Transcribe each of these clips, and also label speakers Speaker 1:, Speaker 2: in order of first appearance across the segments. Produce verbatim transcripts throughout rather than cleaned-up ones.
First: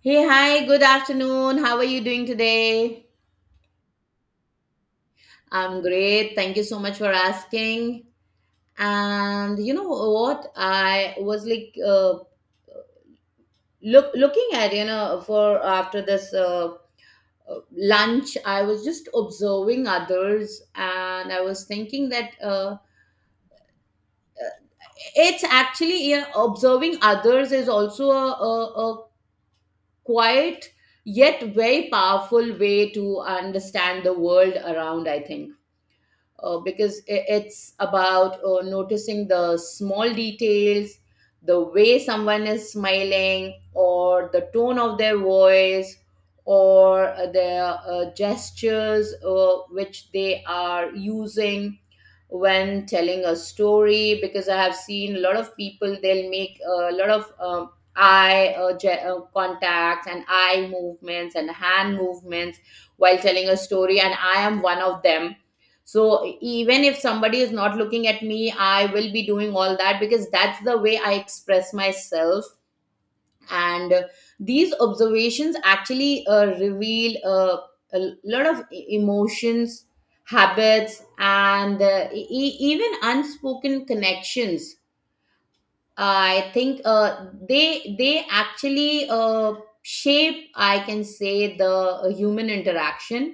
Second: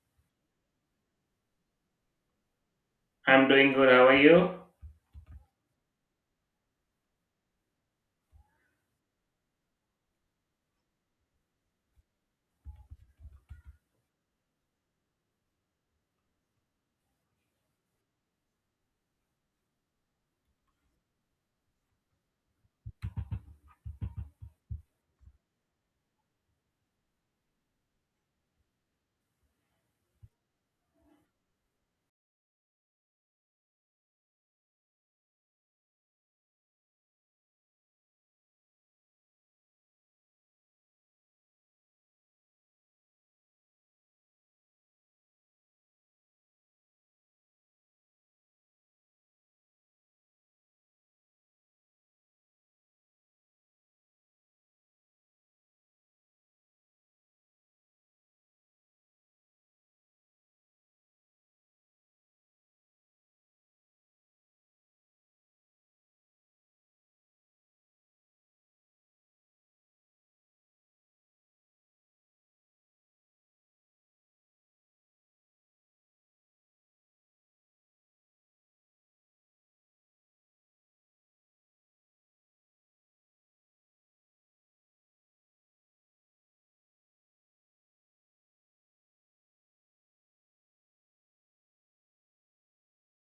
Speaker 1: Hey, hi, good afternoon. How are you doing today?
Speaker 2: I'm doing good. How are you?
Speaker 1: I'm great. Thank you so much for asking. And you know what? I was like uh, look looking at you know for after this uh, uh, lunch. I was just observing others, and I was thinking that uh, it's actually you know observing others is also a, a, a quiet yet very powerful way to understand the world around. I think uh, because i- it's about uh, noticing the small details, the way someone is smiling, or the tone of their voice, or uh, their uh, gestures uh, which they are using when telling a story, because I have seen a lot of people, they'll make a lot of um, eye uh, ge- uh, contacts and eye movements and hand movements while telling a story, and I am one of them. So even if somebody is not looking at me, I will be doing all that because that's the way I express myself. And uh, These observations actually uh, reveal uh, a lot of e- emotions, habits, and uh, e- e- even unspoken connections. I think uh, they they actually uh, shape, I can say, the uh, human interaction.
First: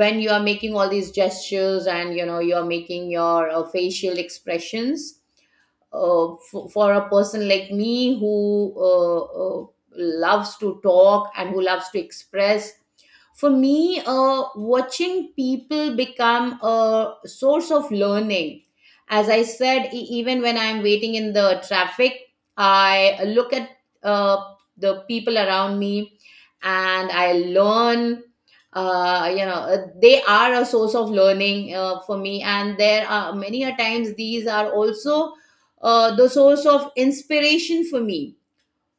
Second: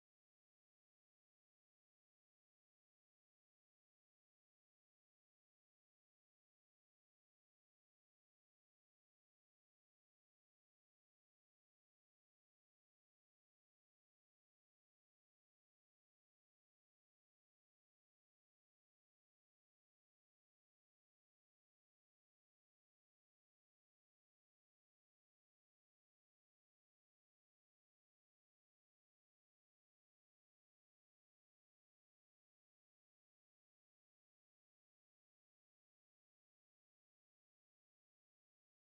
Speaker 1: When you are making all these gestures and you know you are making your uh, facial expressions, uh, for, for a person like me who uh, uh, loves to talk and who loves to express, for me uh, watching people become a source of learning. As I said, e- even when I'm waiting in the traffic, I look at uh, the people around me and I learn. Uh, you know uh, they are a source of learning uh, for me, and there are many a times these are also uh, the source of inspiration for me.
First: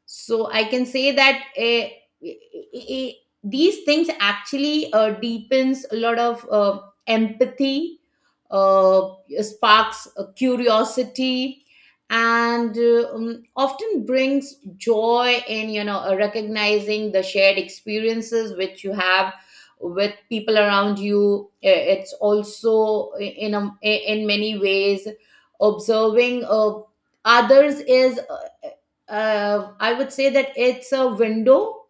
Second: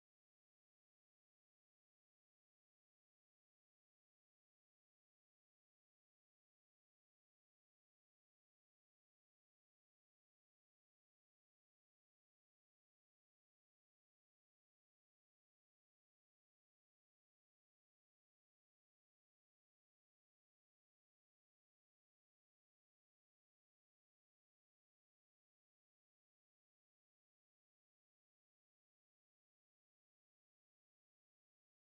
Speaker 1: So I can say that eh, eh, eh, eh, these things actually uh, deepens a lot of uh, empathy, uh, sparks uh, curiosity, and uh, um, often brings joy in you know uh, recognizing the shared experiences which you have with people around you. Eh, it's also in a, in many ways, observing uh, others is, uh, uh, I would say that it's a window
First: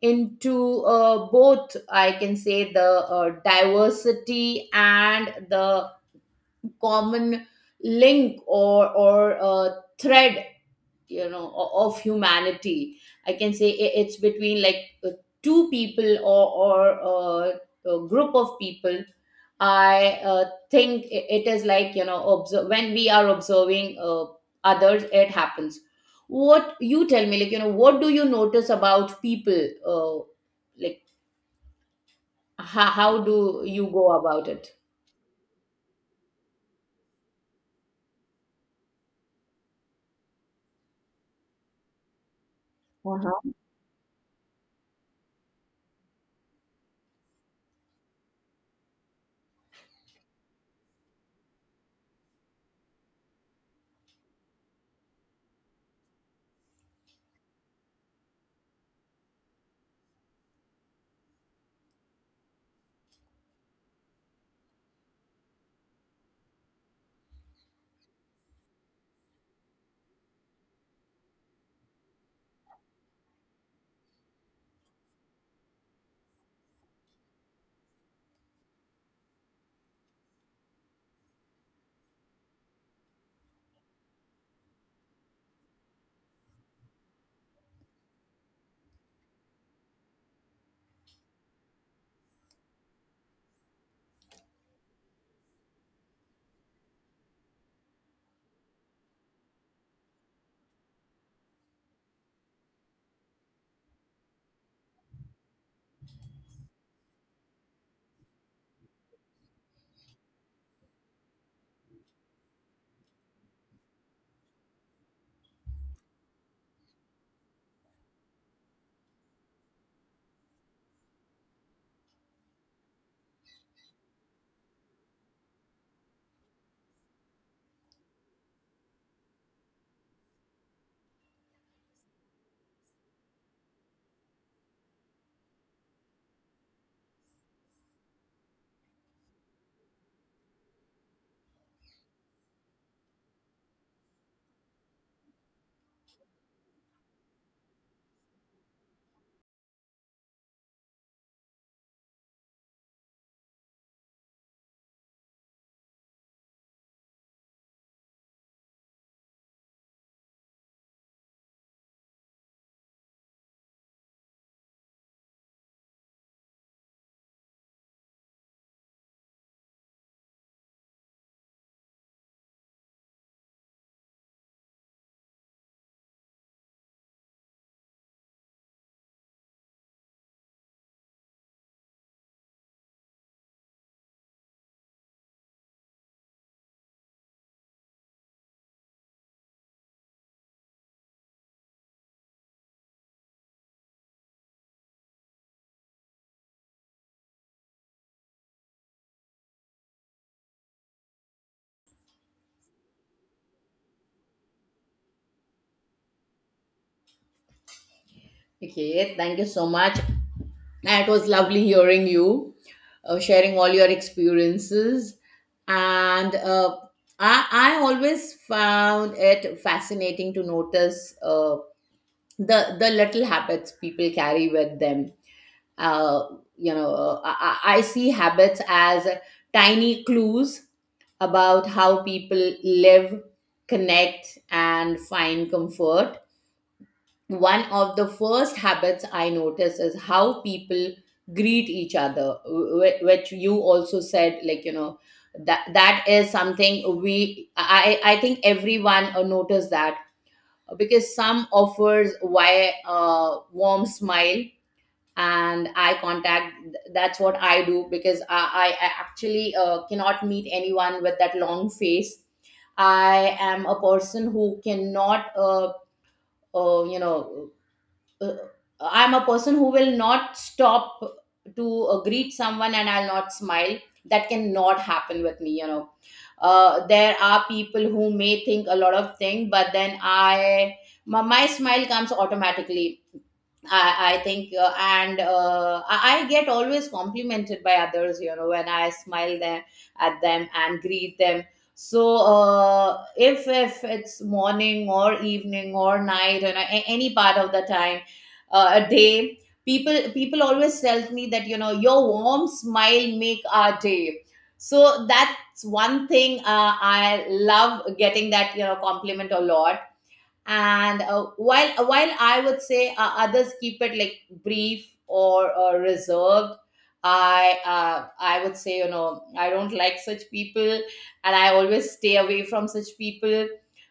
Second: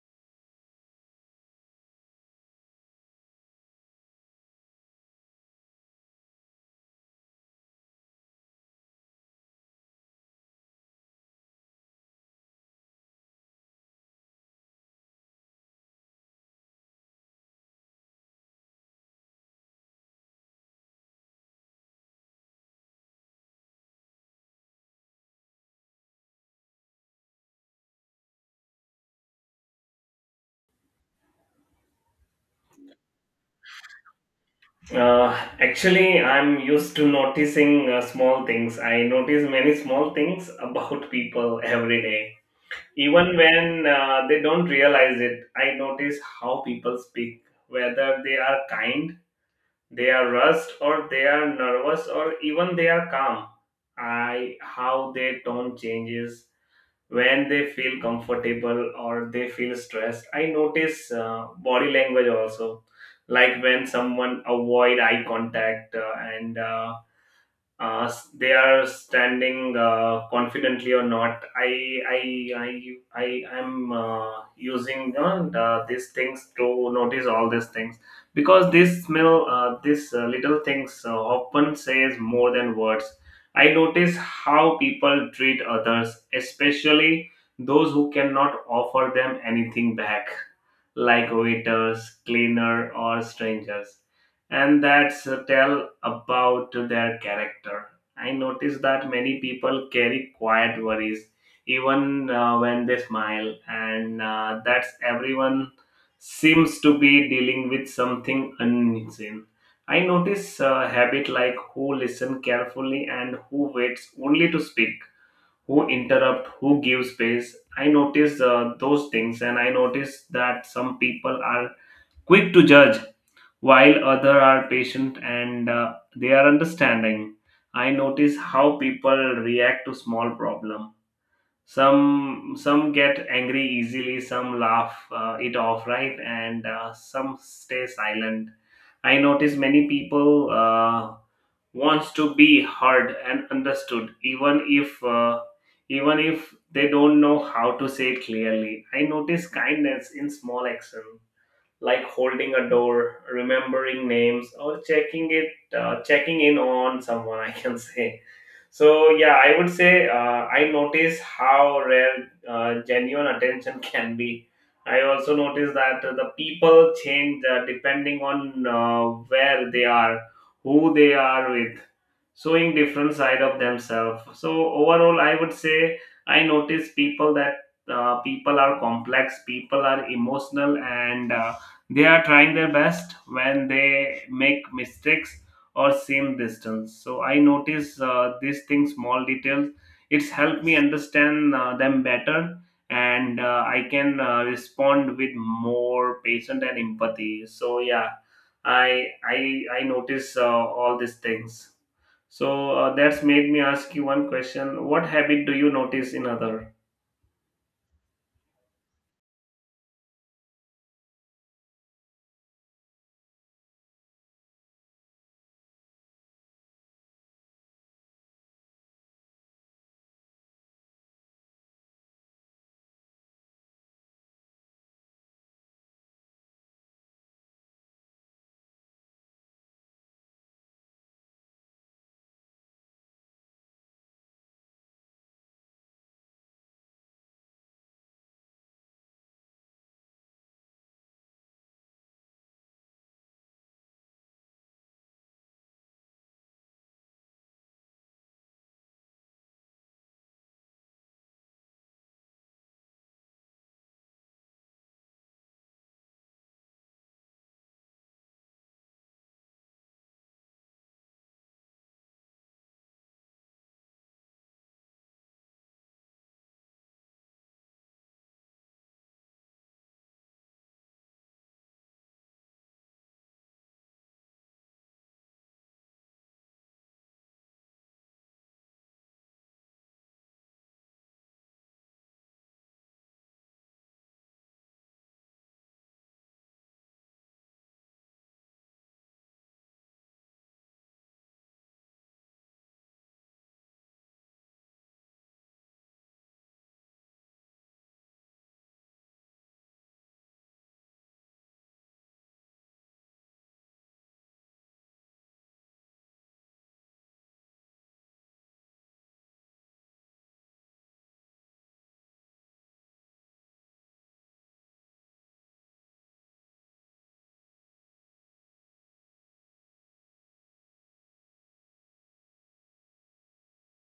Speaker 1: into uh, both, I can say, the uh, diversity and the common link or, or uh, thread, you know o- of humanity. I can say i- it's between like uh, two people or or uh, a group of people. I uh, think i- it is, like, you know, observe, when we are observing uh, others, it happens. What you tell me, like, you know, what do you notice about people? Uh, like how, how do you go about it?
Speaker 2: Uh, Actually, I'm used to noticing uh, small things. I notice many small things about people every day. Even
Speaker 1: Uh-huh.
Speaker 2: when uh, they don't realize it, I notice how people speak, whether they are kind, they are rushed, or they are nervous, or even they are calm. I how their tone changes when they feel comfortable or they feel stressed. I notice uh, body language also, like when someone avoid eye contact uh, and uh, uh, s- they are standing uh, confidently or not. I I I I am uh, using uh, the- these things to notice all these things, because this smell, uh, these uh, little things uh, often says more than words. I notice how people treat others, especially those who cannot offer them anything back, like waiters, cleaner, or strangers, and that's uh, tell about their character. I notice that many people carry quiet worries even uh, when they smile, and uh, that's everyone seems to be dealing with something unseen. I notice a habit like who listen carefully and who waits only to speak, who interrupt, who give space. I notice uh, those things, and I notice that some people are quick to judge while other are patient and uh, they are understanding. I notice how people react to small problem. Some some get angry easily, some laugh uh, it off, right, and uh, some stay silent. I notice many people uh, wants to be heard and understood, even if uh, even if they don't know how to say it clearly. I notice kindness in small actions like holding a door, remembering names, or checking it, uh, checking in on someone, I can say. So yeah, I would say uh, I notice how rare uh, genuine attention can be. I also notice that uh, the people change uh, depending on uh, where they are, who they are with, showing different side of themselves. So overall, I would say I notice people that uh, people are complex, people are emotional, and uh, they are trying their best when they make mistakes or same distance. So I notice uh, these things, small details. It's helped me understand uh, them better, and uh, I can uh, respond with more patience and empathy. So yeah, I I I notice uh, all these things. So uh, that's made me ask you one question: what habit do you notice in other?
Speaker 1: Okay, thank you so much. It was lovely hearing you uh, sharing all your experiences. and uh, I, I always found it fascinating to notice uh, the the little habits people carry with them. Uh, you know, uh, I, I I see habits as tiny clues about how people live, connect, and find comfort. One of the first habits I notice is how people greet each other, wh- which you also said, like, you know, that that is something we I I think everyone uh, noticed, that because some offers why uh, warm smile and eye contact. That's what I do, because I I actually uh, cannot meet anyone with that long face. I am a person who cannot uh, uh, you know uh, I'm a person who will not stop to uh, greet someone and I'll not smile. That cannot happen with me, you know. Uh, there are people who may think a lot of things, but then I, my, my smile comes automatically, I, I think. uh, and uh, I, I get always complimented by others, you know, when I smile them at them and greet them. So uh, if if it's morning or evening or night and a- any part of the time, uh, a day, people people always tell me that, you know, your warm smile make our day. So that's one thing uh, I love getting that, you know, compliment a lot. And uh, while while I would say uh, others keep it like brief or, or reserved, i uh, I would say, you know, I don't like such people, and I always stay away from such people,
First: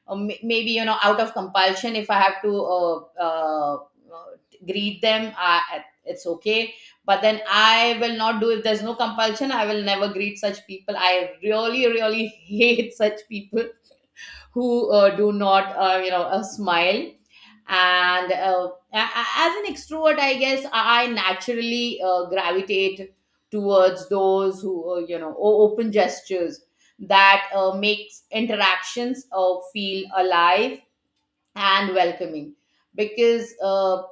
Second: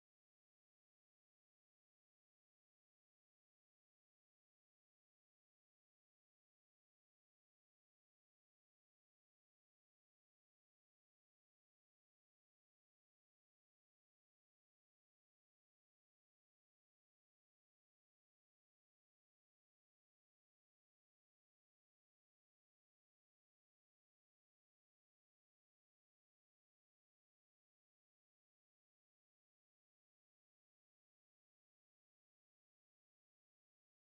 Speaker 1: or may- maybe, you know, out of compulsion, if I have to uh, uh, uh, greet them, I, it's okay. But then I will not do. If there's no compulsion, I will never greet such people. I really really hate such people who uh, do not, uh, you know uh, smile. and uh, a- a- as an extrovert, I guess I naturally uh, gravitate towards those who uh, you know o- open gestures, that uh, makes interactions uh, feel alive and welcoming, because uh,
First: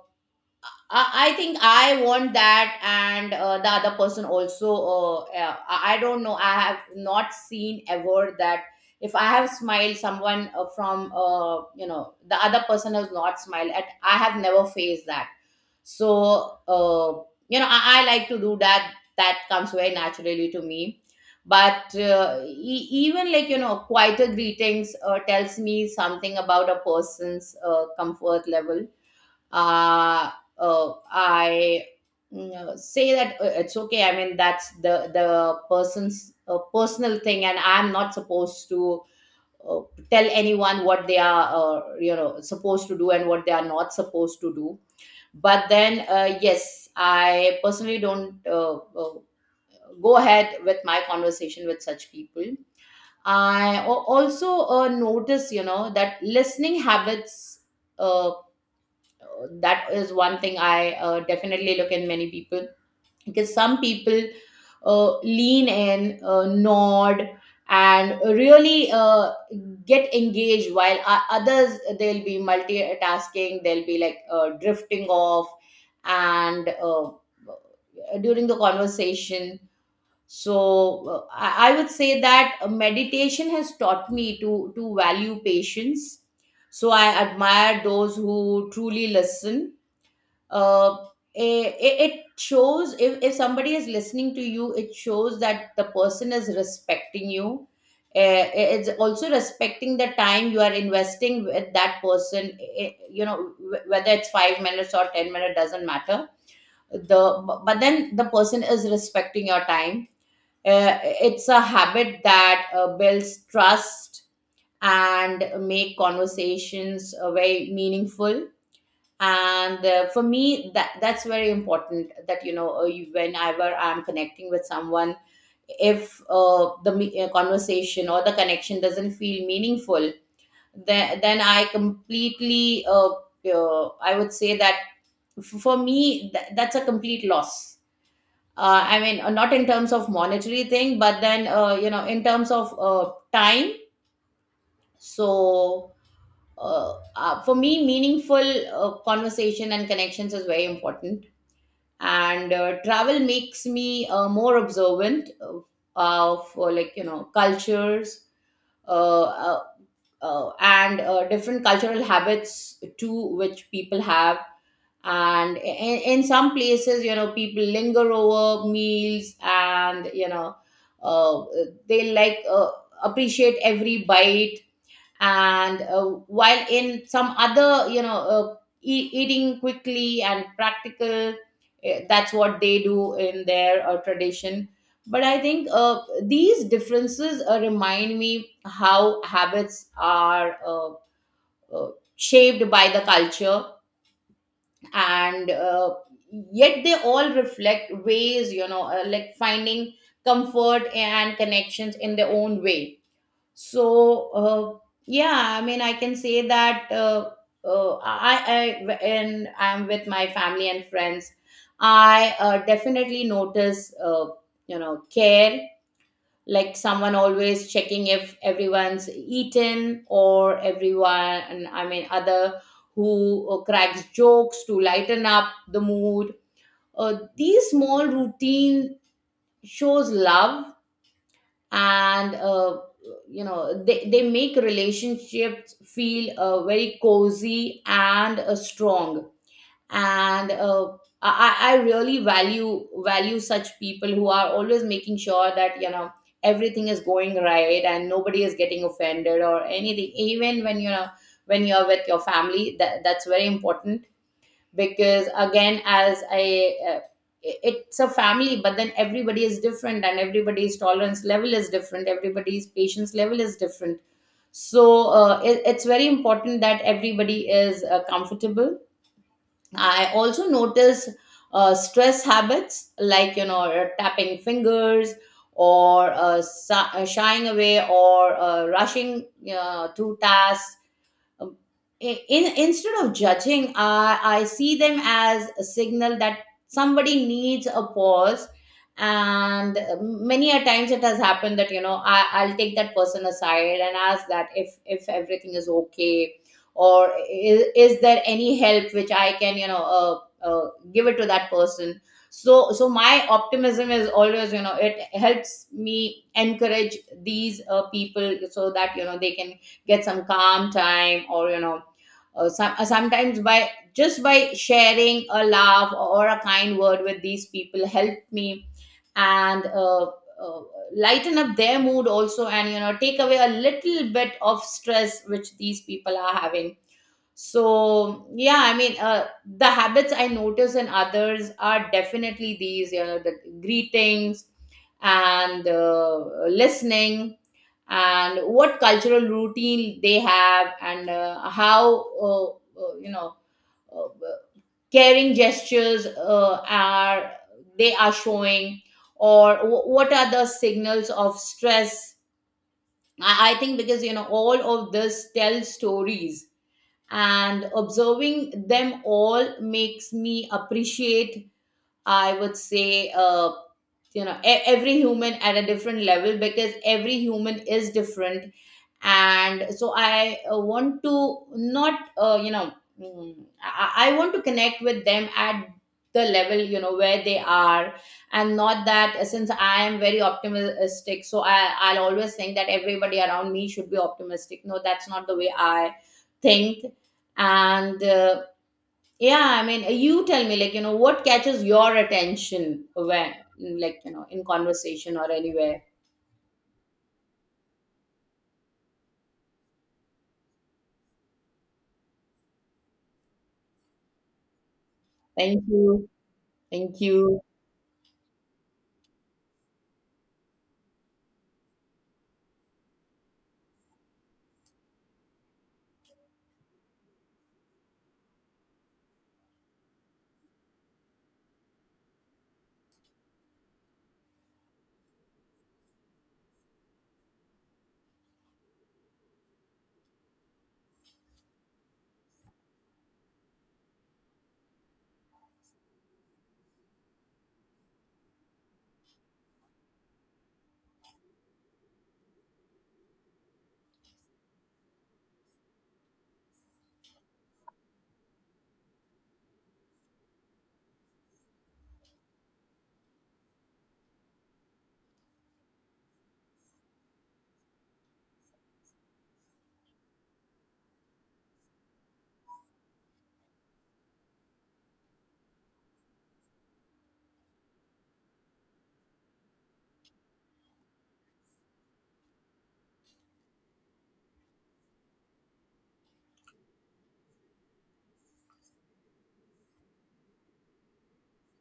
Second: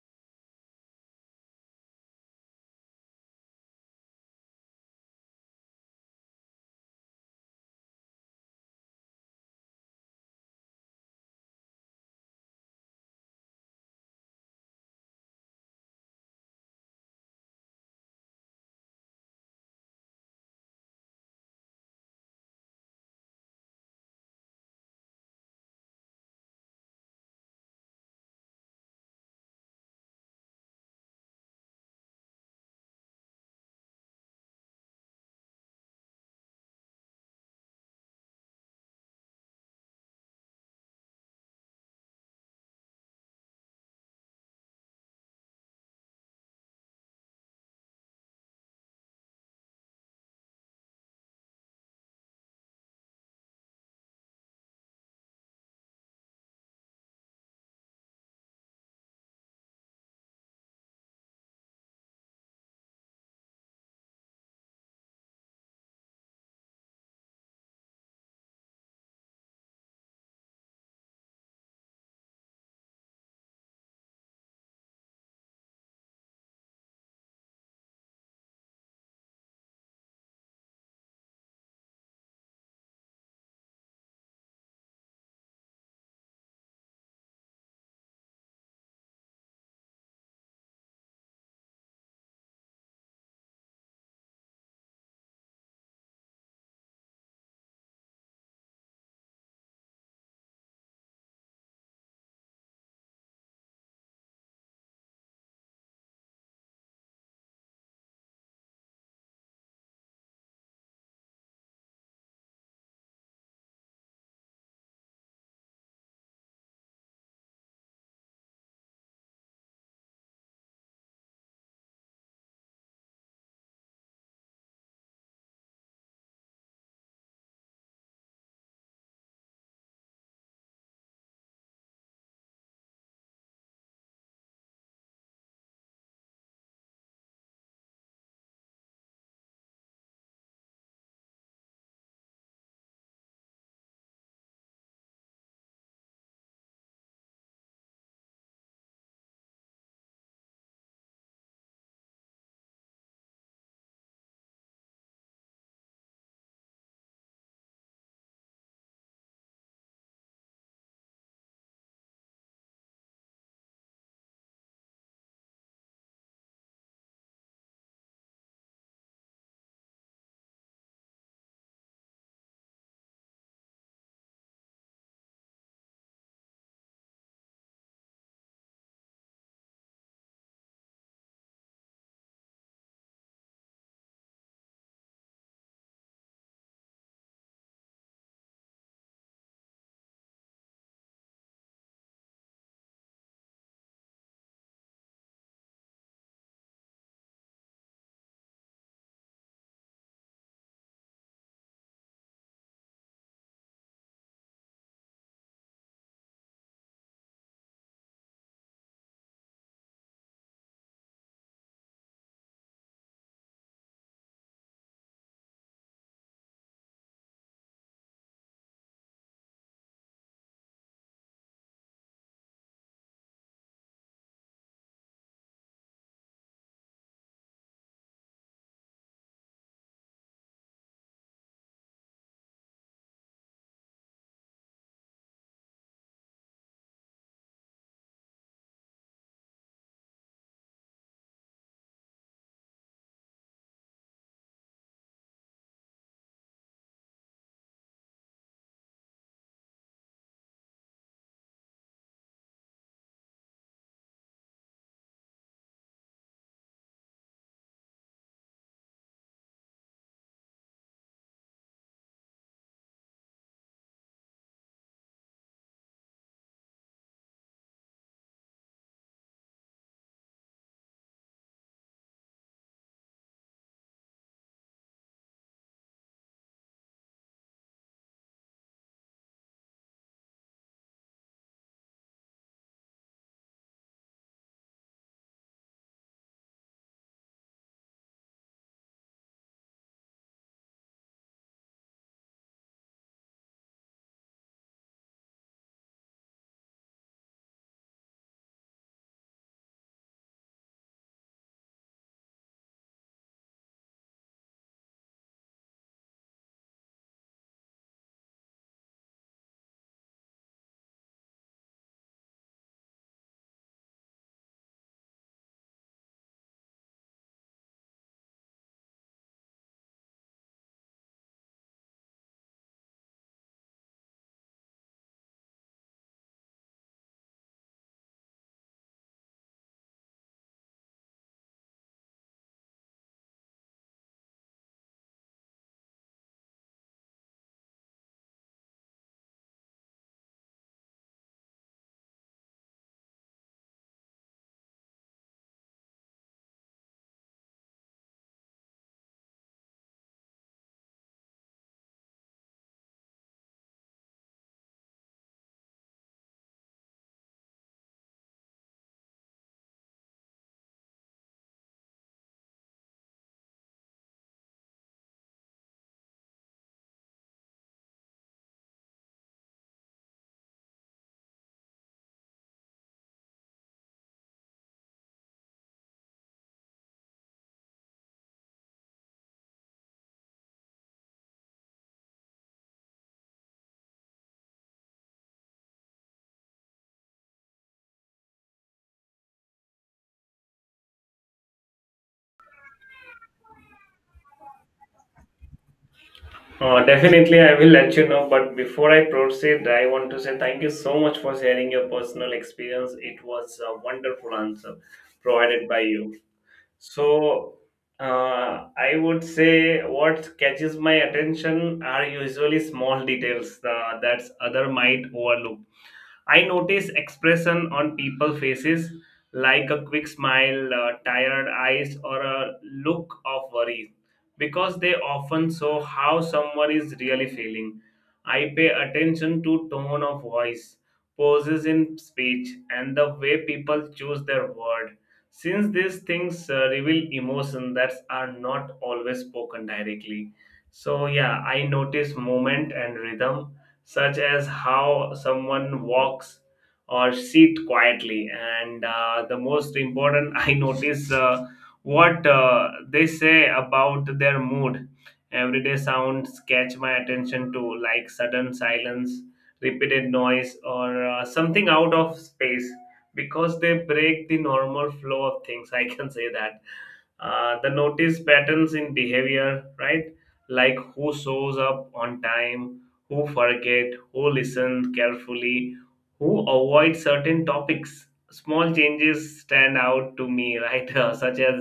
Speaker 1: I I think I want that, and uh, the other person also. Uh, uh, I I don't know. I have not seen ever that if I have smiled someone uh, from uh, you know, the other person has not smiled at. I have never faced that. So uh, you know, I, I like to do that. That comes very naturally to me. But uh, e- even, like, you know, quieter greetings uh, tells me something about a person's uh, comfort level. Uh, uh, I you know, say that uh, it's okay. I mean, that's the the person's uh, personal thing, and I'm not supposed to uh, tell anyone what they are, uh, you know, supposed to do and what they are not supposed to do. But then, uh, yes, I personally don't uh, uh, go ahead with my conversation with such people. I al- also uh, notice, you know, that listening habits. Uh, that is one thing i uh, definitely look in many people, because some people uh, lean in, uh, nod, and really uh, get engaged, while o- others they'll be multitasking, they'll be like uh, drifting off and uh, during the conversation. So uh, I, I would say that uh, meditation has taught me to to value patience, so I admire those who truly listen. uh, it, it shows, if, if somebody is listening to you, it shows that the person is respecting you. Uh, it's also respecting the time you are investing with that person. Eh, you know, wh- whether it's five minutes or ten minutes doesn't matter. The bu- but then the person is respecting your time. Uh, it's a habit that uh, builds trust and make conversations uh, very meaningful. And uh, For me, that that's very important, that, you know, uh, you, whenever I'm connecting with someone, if uh, the me- uh, conversation or the connection doesn't feel meaningful, then then I completely, uh, uh, I would say that f- for me, th- that's a complete loss. uh, I mean, uh, not in terms of monetary thing, but then, uh, you know, in terms of uh, time. So uh, uh, for me, meaningful uh, conversation and connections is very important. And uh, travel makes me uh, more observant of, of uh, like, you know, cultures, uh, uh, uh, and uh, different cultural habits too, which people have. and in, in some places, you know, people linger over meals, and, you know, uh, they like uh, appreciate every bite, and uh, while in some other, you know, uh, e- eating quickly and practical, eh, that's what they do in their uh, tradition. But I think uh, these differences uh, remind me how habits are uh, uh, shaped by the culture, and uh, yet they all reflect ways, you know, uh, like finding comfort and connections in their own way. So uh, yeah, I mean, I can say that uh, uh, I I and I'm with my family and friends, I uh, definitely notice uh, you know, care, like someone always checking if everyone's eaten or everyone, and I mean other, who uh, cracks jokes to lighten up the mood. Uh, these small routine shows love, and uh, you know, they, they make relationships feel uh, very cozy and uh, strong. And uh, I, I I really value value such people who are always making sure that, you know, everything is going right and nobody is getting offended or anything, even when, you know, when you're with your family, that, that's very important. Because again, as i uh, i- it's a family, but then everybody is different, and everybody's tolerance level is different, everybody's patience level is different. So uh, it, it's very important that everybody is uh, comfortable. I also notice uh, stress habits, like, you know, uh, tapping fingers, or uh, sa- uh, shying away, or uh, rushing uh, to tasks. um, i- in instead of judging, i i see them as a signal that somebody needs a pause. And uh, Many a times it has happened that, you know, I, I'll take that person aside and ask that if if everything is okay, or is, is there any help which I can, you know uh, uh, Give it to that person. So so my optimism is always, you know, it helps me encourage these uh, people so that, you know, they can get some calm time, or you know, uh, some, uh, sometimes by just by sharing a laugh or a kind word with these people helped me and uh, uh, lighten up their mood also, and you know, take away a little bit of stress which these people are having. So yeah, I mean, uh, the habits I notice in others are definitely these, you know, the greetings and uh, listening, and what cultural routine they have, and uh, how uh, uh, you know uh, caring gestures uh, are they are showing, or wh- what are the signals of stress. I, I think because, you know, all of this tells stories, and observing them all makes me appreciate, I would say, uh, you know e- every human at a different level, because every human is different. And so I uh, want to not, uh, you know mm, I, I want to connect with them at the level, you know, where they are. And not that, uh, since I am very optimistic, so I, i'll always think that everybody around me should be optimistic. No, that's not the way I think. And uh, yeah, I mean, uh, you tell me, like, you know, what catches your attention when, like, you know, in conversation or anywhere.
Speaker 2: Uh, definitely, I will let you know. But before I proceed, I want to say thank you so much for sharing your personal experience. It was a wonderful answer
Speaker 1: Thank
Speaker 2: provided by
Speaker 1: you.
Speaker 2: you.
Speaker 1: Thank you.
Speaker 2: So, uh, I would say what catches my attention are usually small details uh, that other might overlook. I notice expression on people faces like a quick smile, uh, tired eyes, or a look of worry, because they often show how someone is really feeling. I pay attention to tone of voice, pauses in speech, and the way people choose their word. Since these things uh, reveal emotion that are not always spoken directly. So yeah, I notice movement and rhythm such as how someone walks or sit quietly. And uh, the most important, I notice uh, what uh, they say about their mood. Everyday sounds catch my attention too, like sudden silence, repeated noise, or uh, something out of space, because they break the normal flow of things. I can say that uh, the notice patterns in behavior, right? Like who shows up on time, who forget, who listen carefully, who avoid certain topics. Small changes stand out to me, right? Such as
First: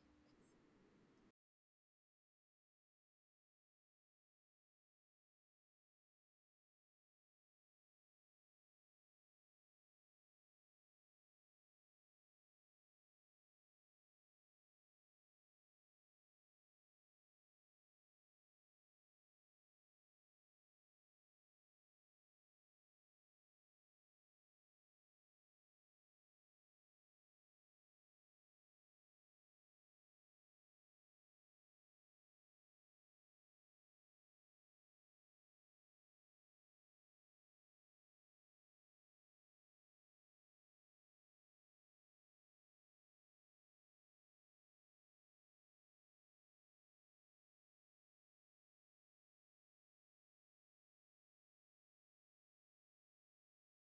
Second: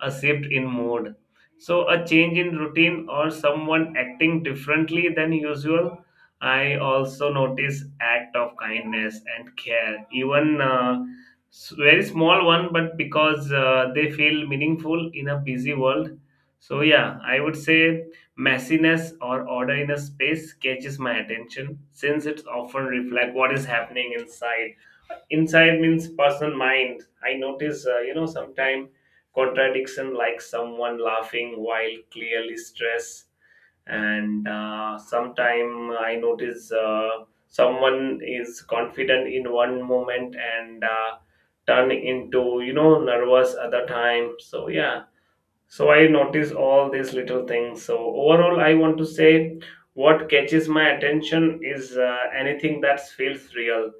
Speaker 2: a shift in mood. So, a change in routine or someone acting differently than usual. I also notice act of kindness and care, even uh, s- very small one, but because uh, they feel meaningful in a busy world. So yeah, I would say messiness or order in a space catches my attention, since it's often reflect what is happening inside. Inside means personal mind. I notice uh, you know sometime contradiction like someone laughing while clearly stressed, and uh, sometime I notice uh, someone is confident in one moment and uh, turn into you know nervous other time. So yeah, so I notice all these little things. So overall, I want to say what catches my attention is uh, anything that feels real,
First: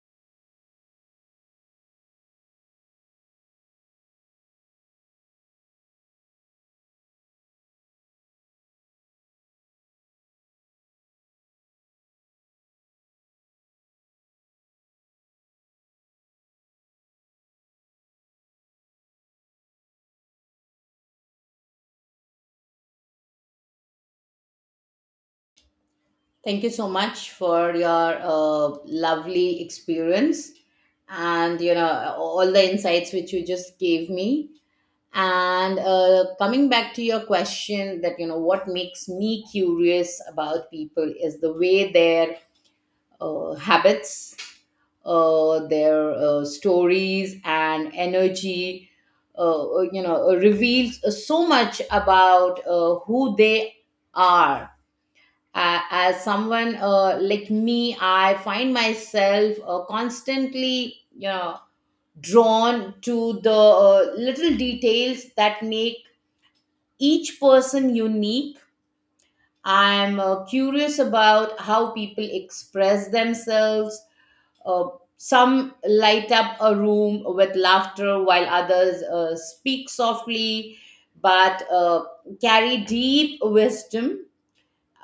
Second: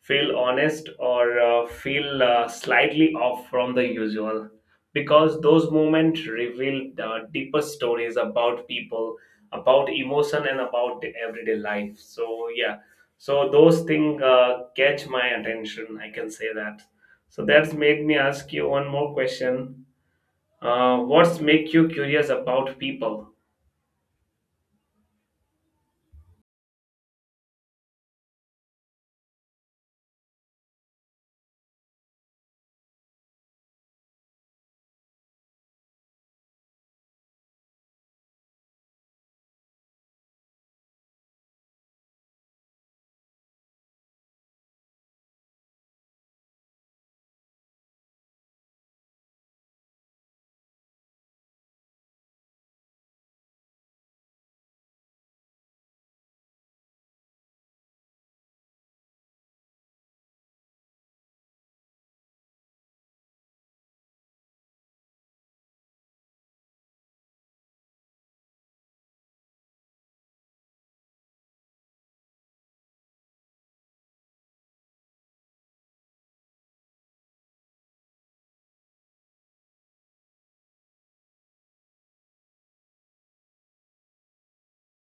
Speaker 2: feel honest, or uh, feel uh, slightly off from the usual. Because those moments reveal the deeper stories about people, about emotion, and about the everyday life. So yeah, so those things uh, catch my attention, I can say that. So that's made me ask you one more question: uh, what's make you curious about people?
Speaker 1: Thank you so much for your uh, lovely experience and, you know, all the insights which you just gave me. And uh, coming back to your question, that, you know, what makes me curious about people is the way their uh, habits, uh, their uh, stories, and energy, uh, you know, reveals so much about uh, who they are. Uh, as someone uh, like me, I find myself uh, constantly, you know, drawn to the uh, little details that make each person unique. I'm uh, curious about how people express themselves. uh, some light up a room with laughter, while others uh, speak softly but uh, carry deep wisdom.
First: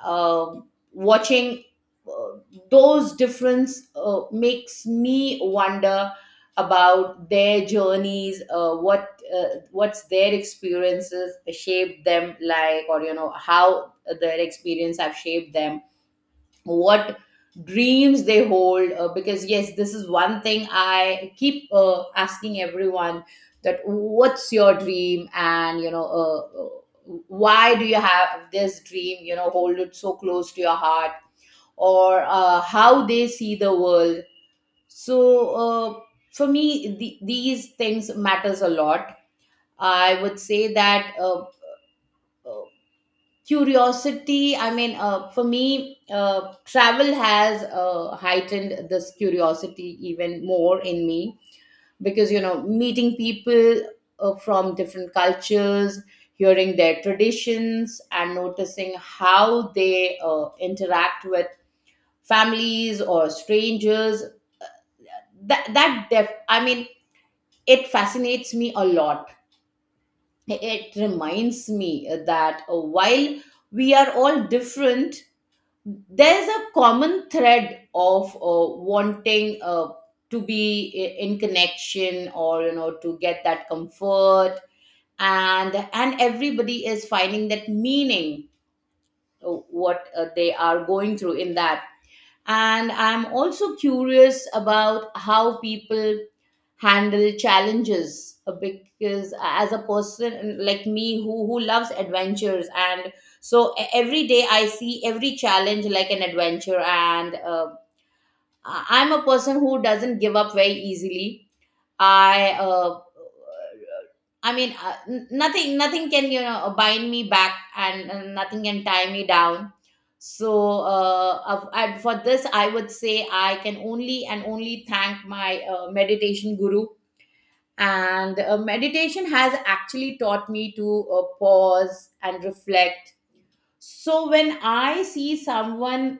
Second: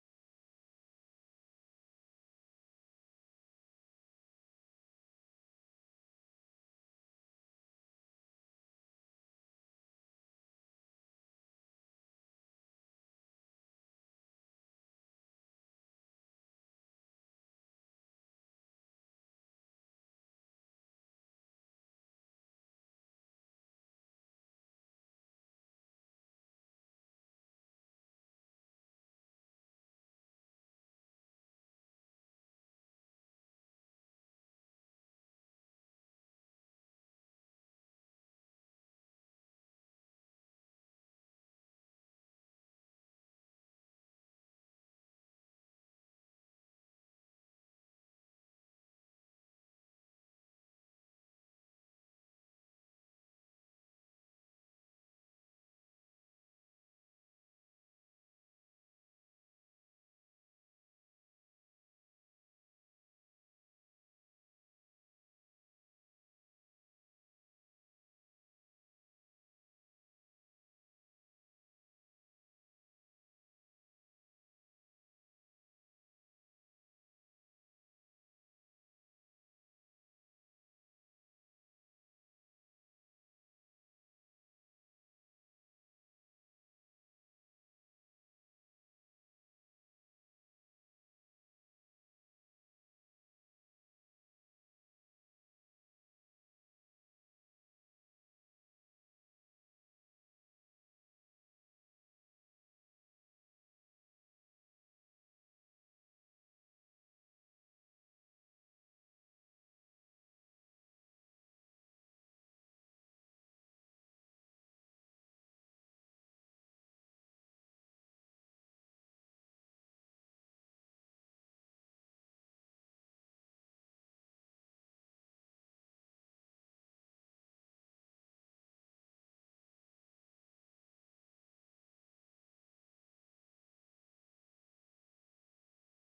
Speaker 1: um Watching uh, those difference uh, makes me wonder about their journeys, uh, what uh, what's their experiences shaped them like, or you know, how their experience have shaped them, what dreams they hold, uh, because yes, this is one thing I keep uh, asking everyone: that what's your dream, and you know, uh, uh, why do you have this dream, you know, hold it so close to your heart, or uh, how they see the world. So uh, for me, the, these things matters a lot. I would say that, uh, uh, curiosity, I mean, uh, for me, uh, travel has uh, heightened this curiosity even more in me, because you know, meeting people uh, from different cultures, hearing their traditions, and noticing how they uh, interact with families or strangers, that that def- I mean, it fascinates me a lot. It reminds me that, uh, while we are all different, there's a common thread of uh, wanting uh, to be i- in connection, or you know, to get that comfort. And and everybody is finding that meaning, uh, what uh, they are going through in that. And I'm also curious about how people handle challenges, uh, because uh, as a person uh, like me, who who loves adventures. And so e- every day I see every challenge like an adventure. and uh, I- I'm a person who doesn't give up very easily. I uh, I mean, uh, n- nothing, nothing can, you know, bind me back, and uh, nothing can tie me down. So, uh, of- and for this, I would say I can only and only thank my uh, meditation guru. And uh, meditation has actually taught me to uh, pause and reflect. So when I see someone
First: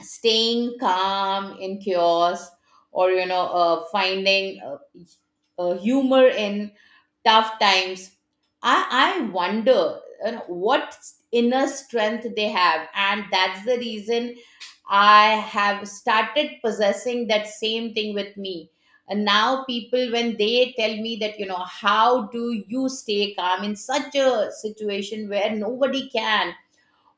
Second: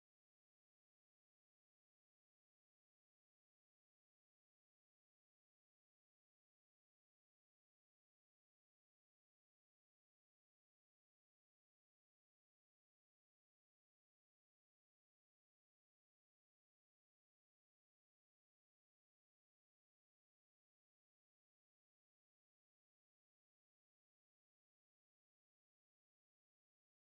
Speaker 1: staying calm in chaos, or you know, uh, finding uh, uh, humor in tough times, I, I wonder, you know, what inner strength they have. And that's the reason I have started possessing that same thing with me. And now people, when they tell me that, you know, how do you stay calm in such a situation where nobody can?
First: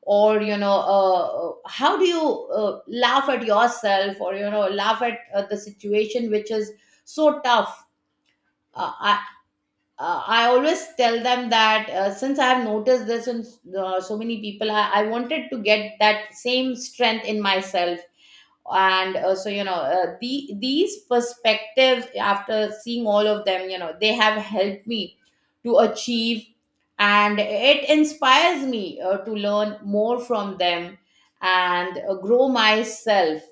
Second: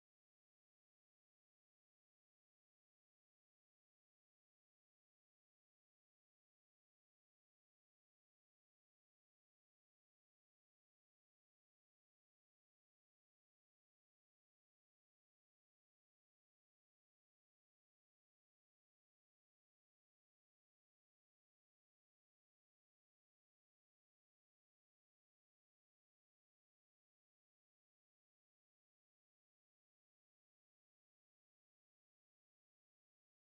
Speaker 1: Or, you know, uh, uh, how do you uh, laugh at yourself, or you know, laugh at uh, the situation which is so tough? Uh, I, uh, I always tell them that, uh, since I have noticed this in uh, so many people, I, I wanted to get that same strength in myself. And uh, so, you know, uh, the, these perspectives, after seeing all of them, you know, they have helped me to achieve, and it inspires me uh, to learn more from them and uh, grow myself.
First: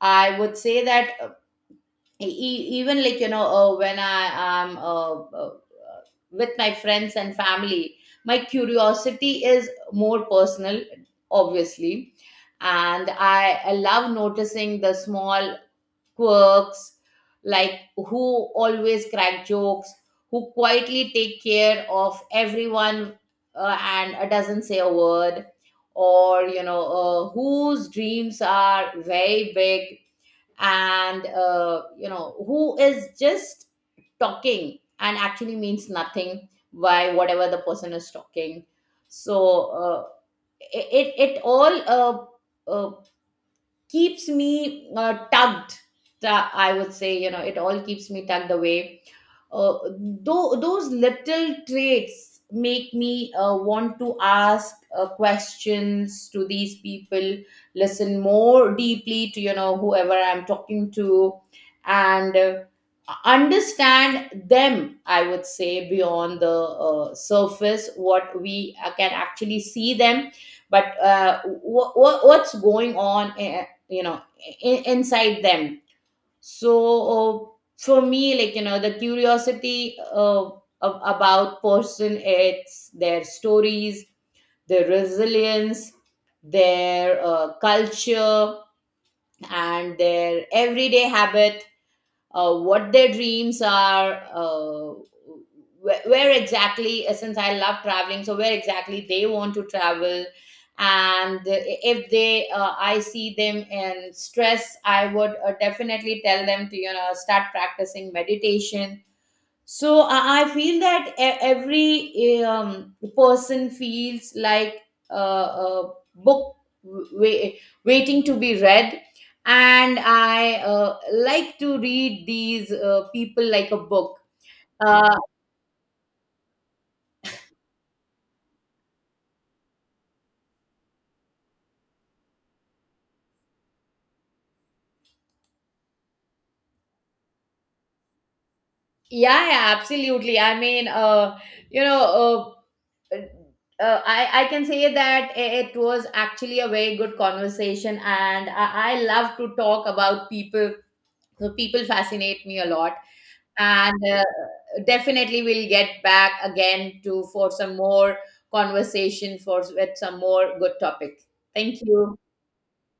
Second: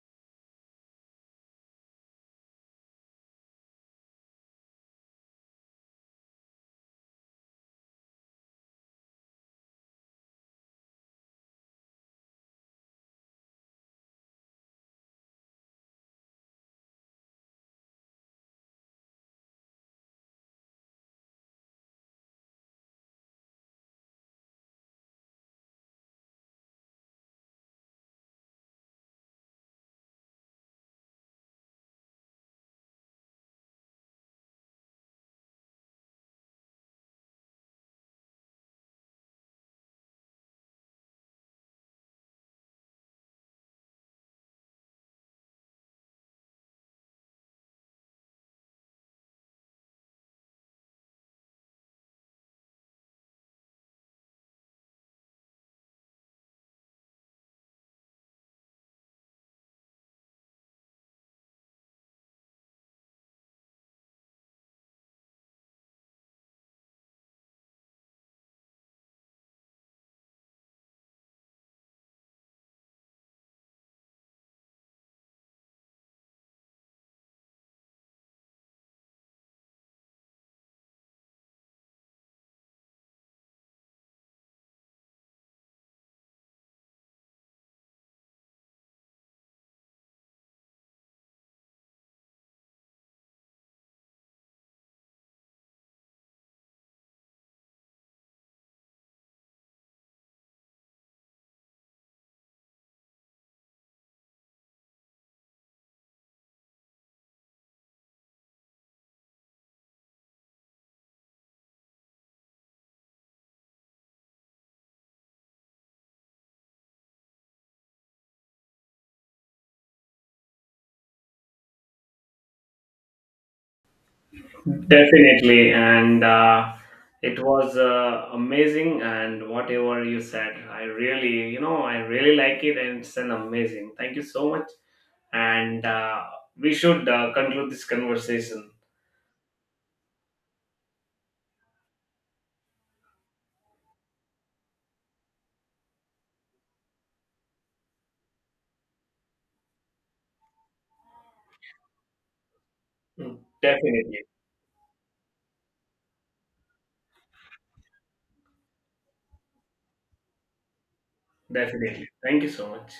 Speaker 1: I would say that, E- e, even like, you know, uh, when I am uh, uh, with my friends and family, my curiosity is more personal, obviously. and i, I love noticing the small quirks, like who always crack jokes, who quietly take care of everyone uh, and uh, doesn't say a word, or you know, uh, whose dreams are very big, and uh, you know, who is just talking and actually means nothing by whatever the person is talking. So uh, it, it it all uh, uh, keeps me uh, tugged, tu- I would say, you know, it all keeps me tugged away. uh, though those little traits make me uh, want to ask uh, questions to these people, listen more deeply to, you know, whoever I'm talking to, and uh, understand them, I would say, beyond the uh, surface what we uh, can actually see them, but uh, wh- wh- what's going on, uh, you know, in- inside them. So uh, for me, like you know, the curiosity uh, ab- about person, it's their stories, their resilience, their uh, culture, and their everyday habit, uh, what their dreams are, uh, where, where exactly, uh, since I love traveling, so where exactly they want to travel. And if they, uh, I see them in stress, I would uh, definitely tell them to, you know, start practicing meditation. So i I feel that e- every eh, um, person feels like uh, a book, wa- waiting to be read. And I uh, like to read these uh, people like a book. uh,
Speaker 2: Definitely, and uh, it was uh, amazing. And whatever you said, I really, you know, I really like it, and it's an amazing. Thank you so much. And uh, we should uh, conclude this conversation.
Speaker 1: yeah, yeah, absolutely, I mean, uh, you know uh, uh, I, I can say that, i- it was actually a very good conversation, and i, I love to talk about people. So people fascinate me a lot.
Speaker 2: Mm,
Speaker 1: And uh,
Speaker 2: definitely,
Speaker 1: definitely we'll get back again to for some more conversation for with some more good topic. Thank
Speaker 2: definitely.
Speaker 1: you.
Speaker 2: Thank you so much.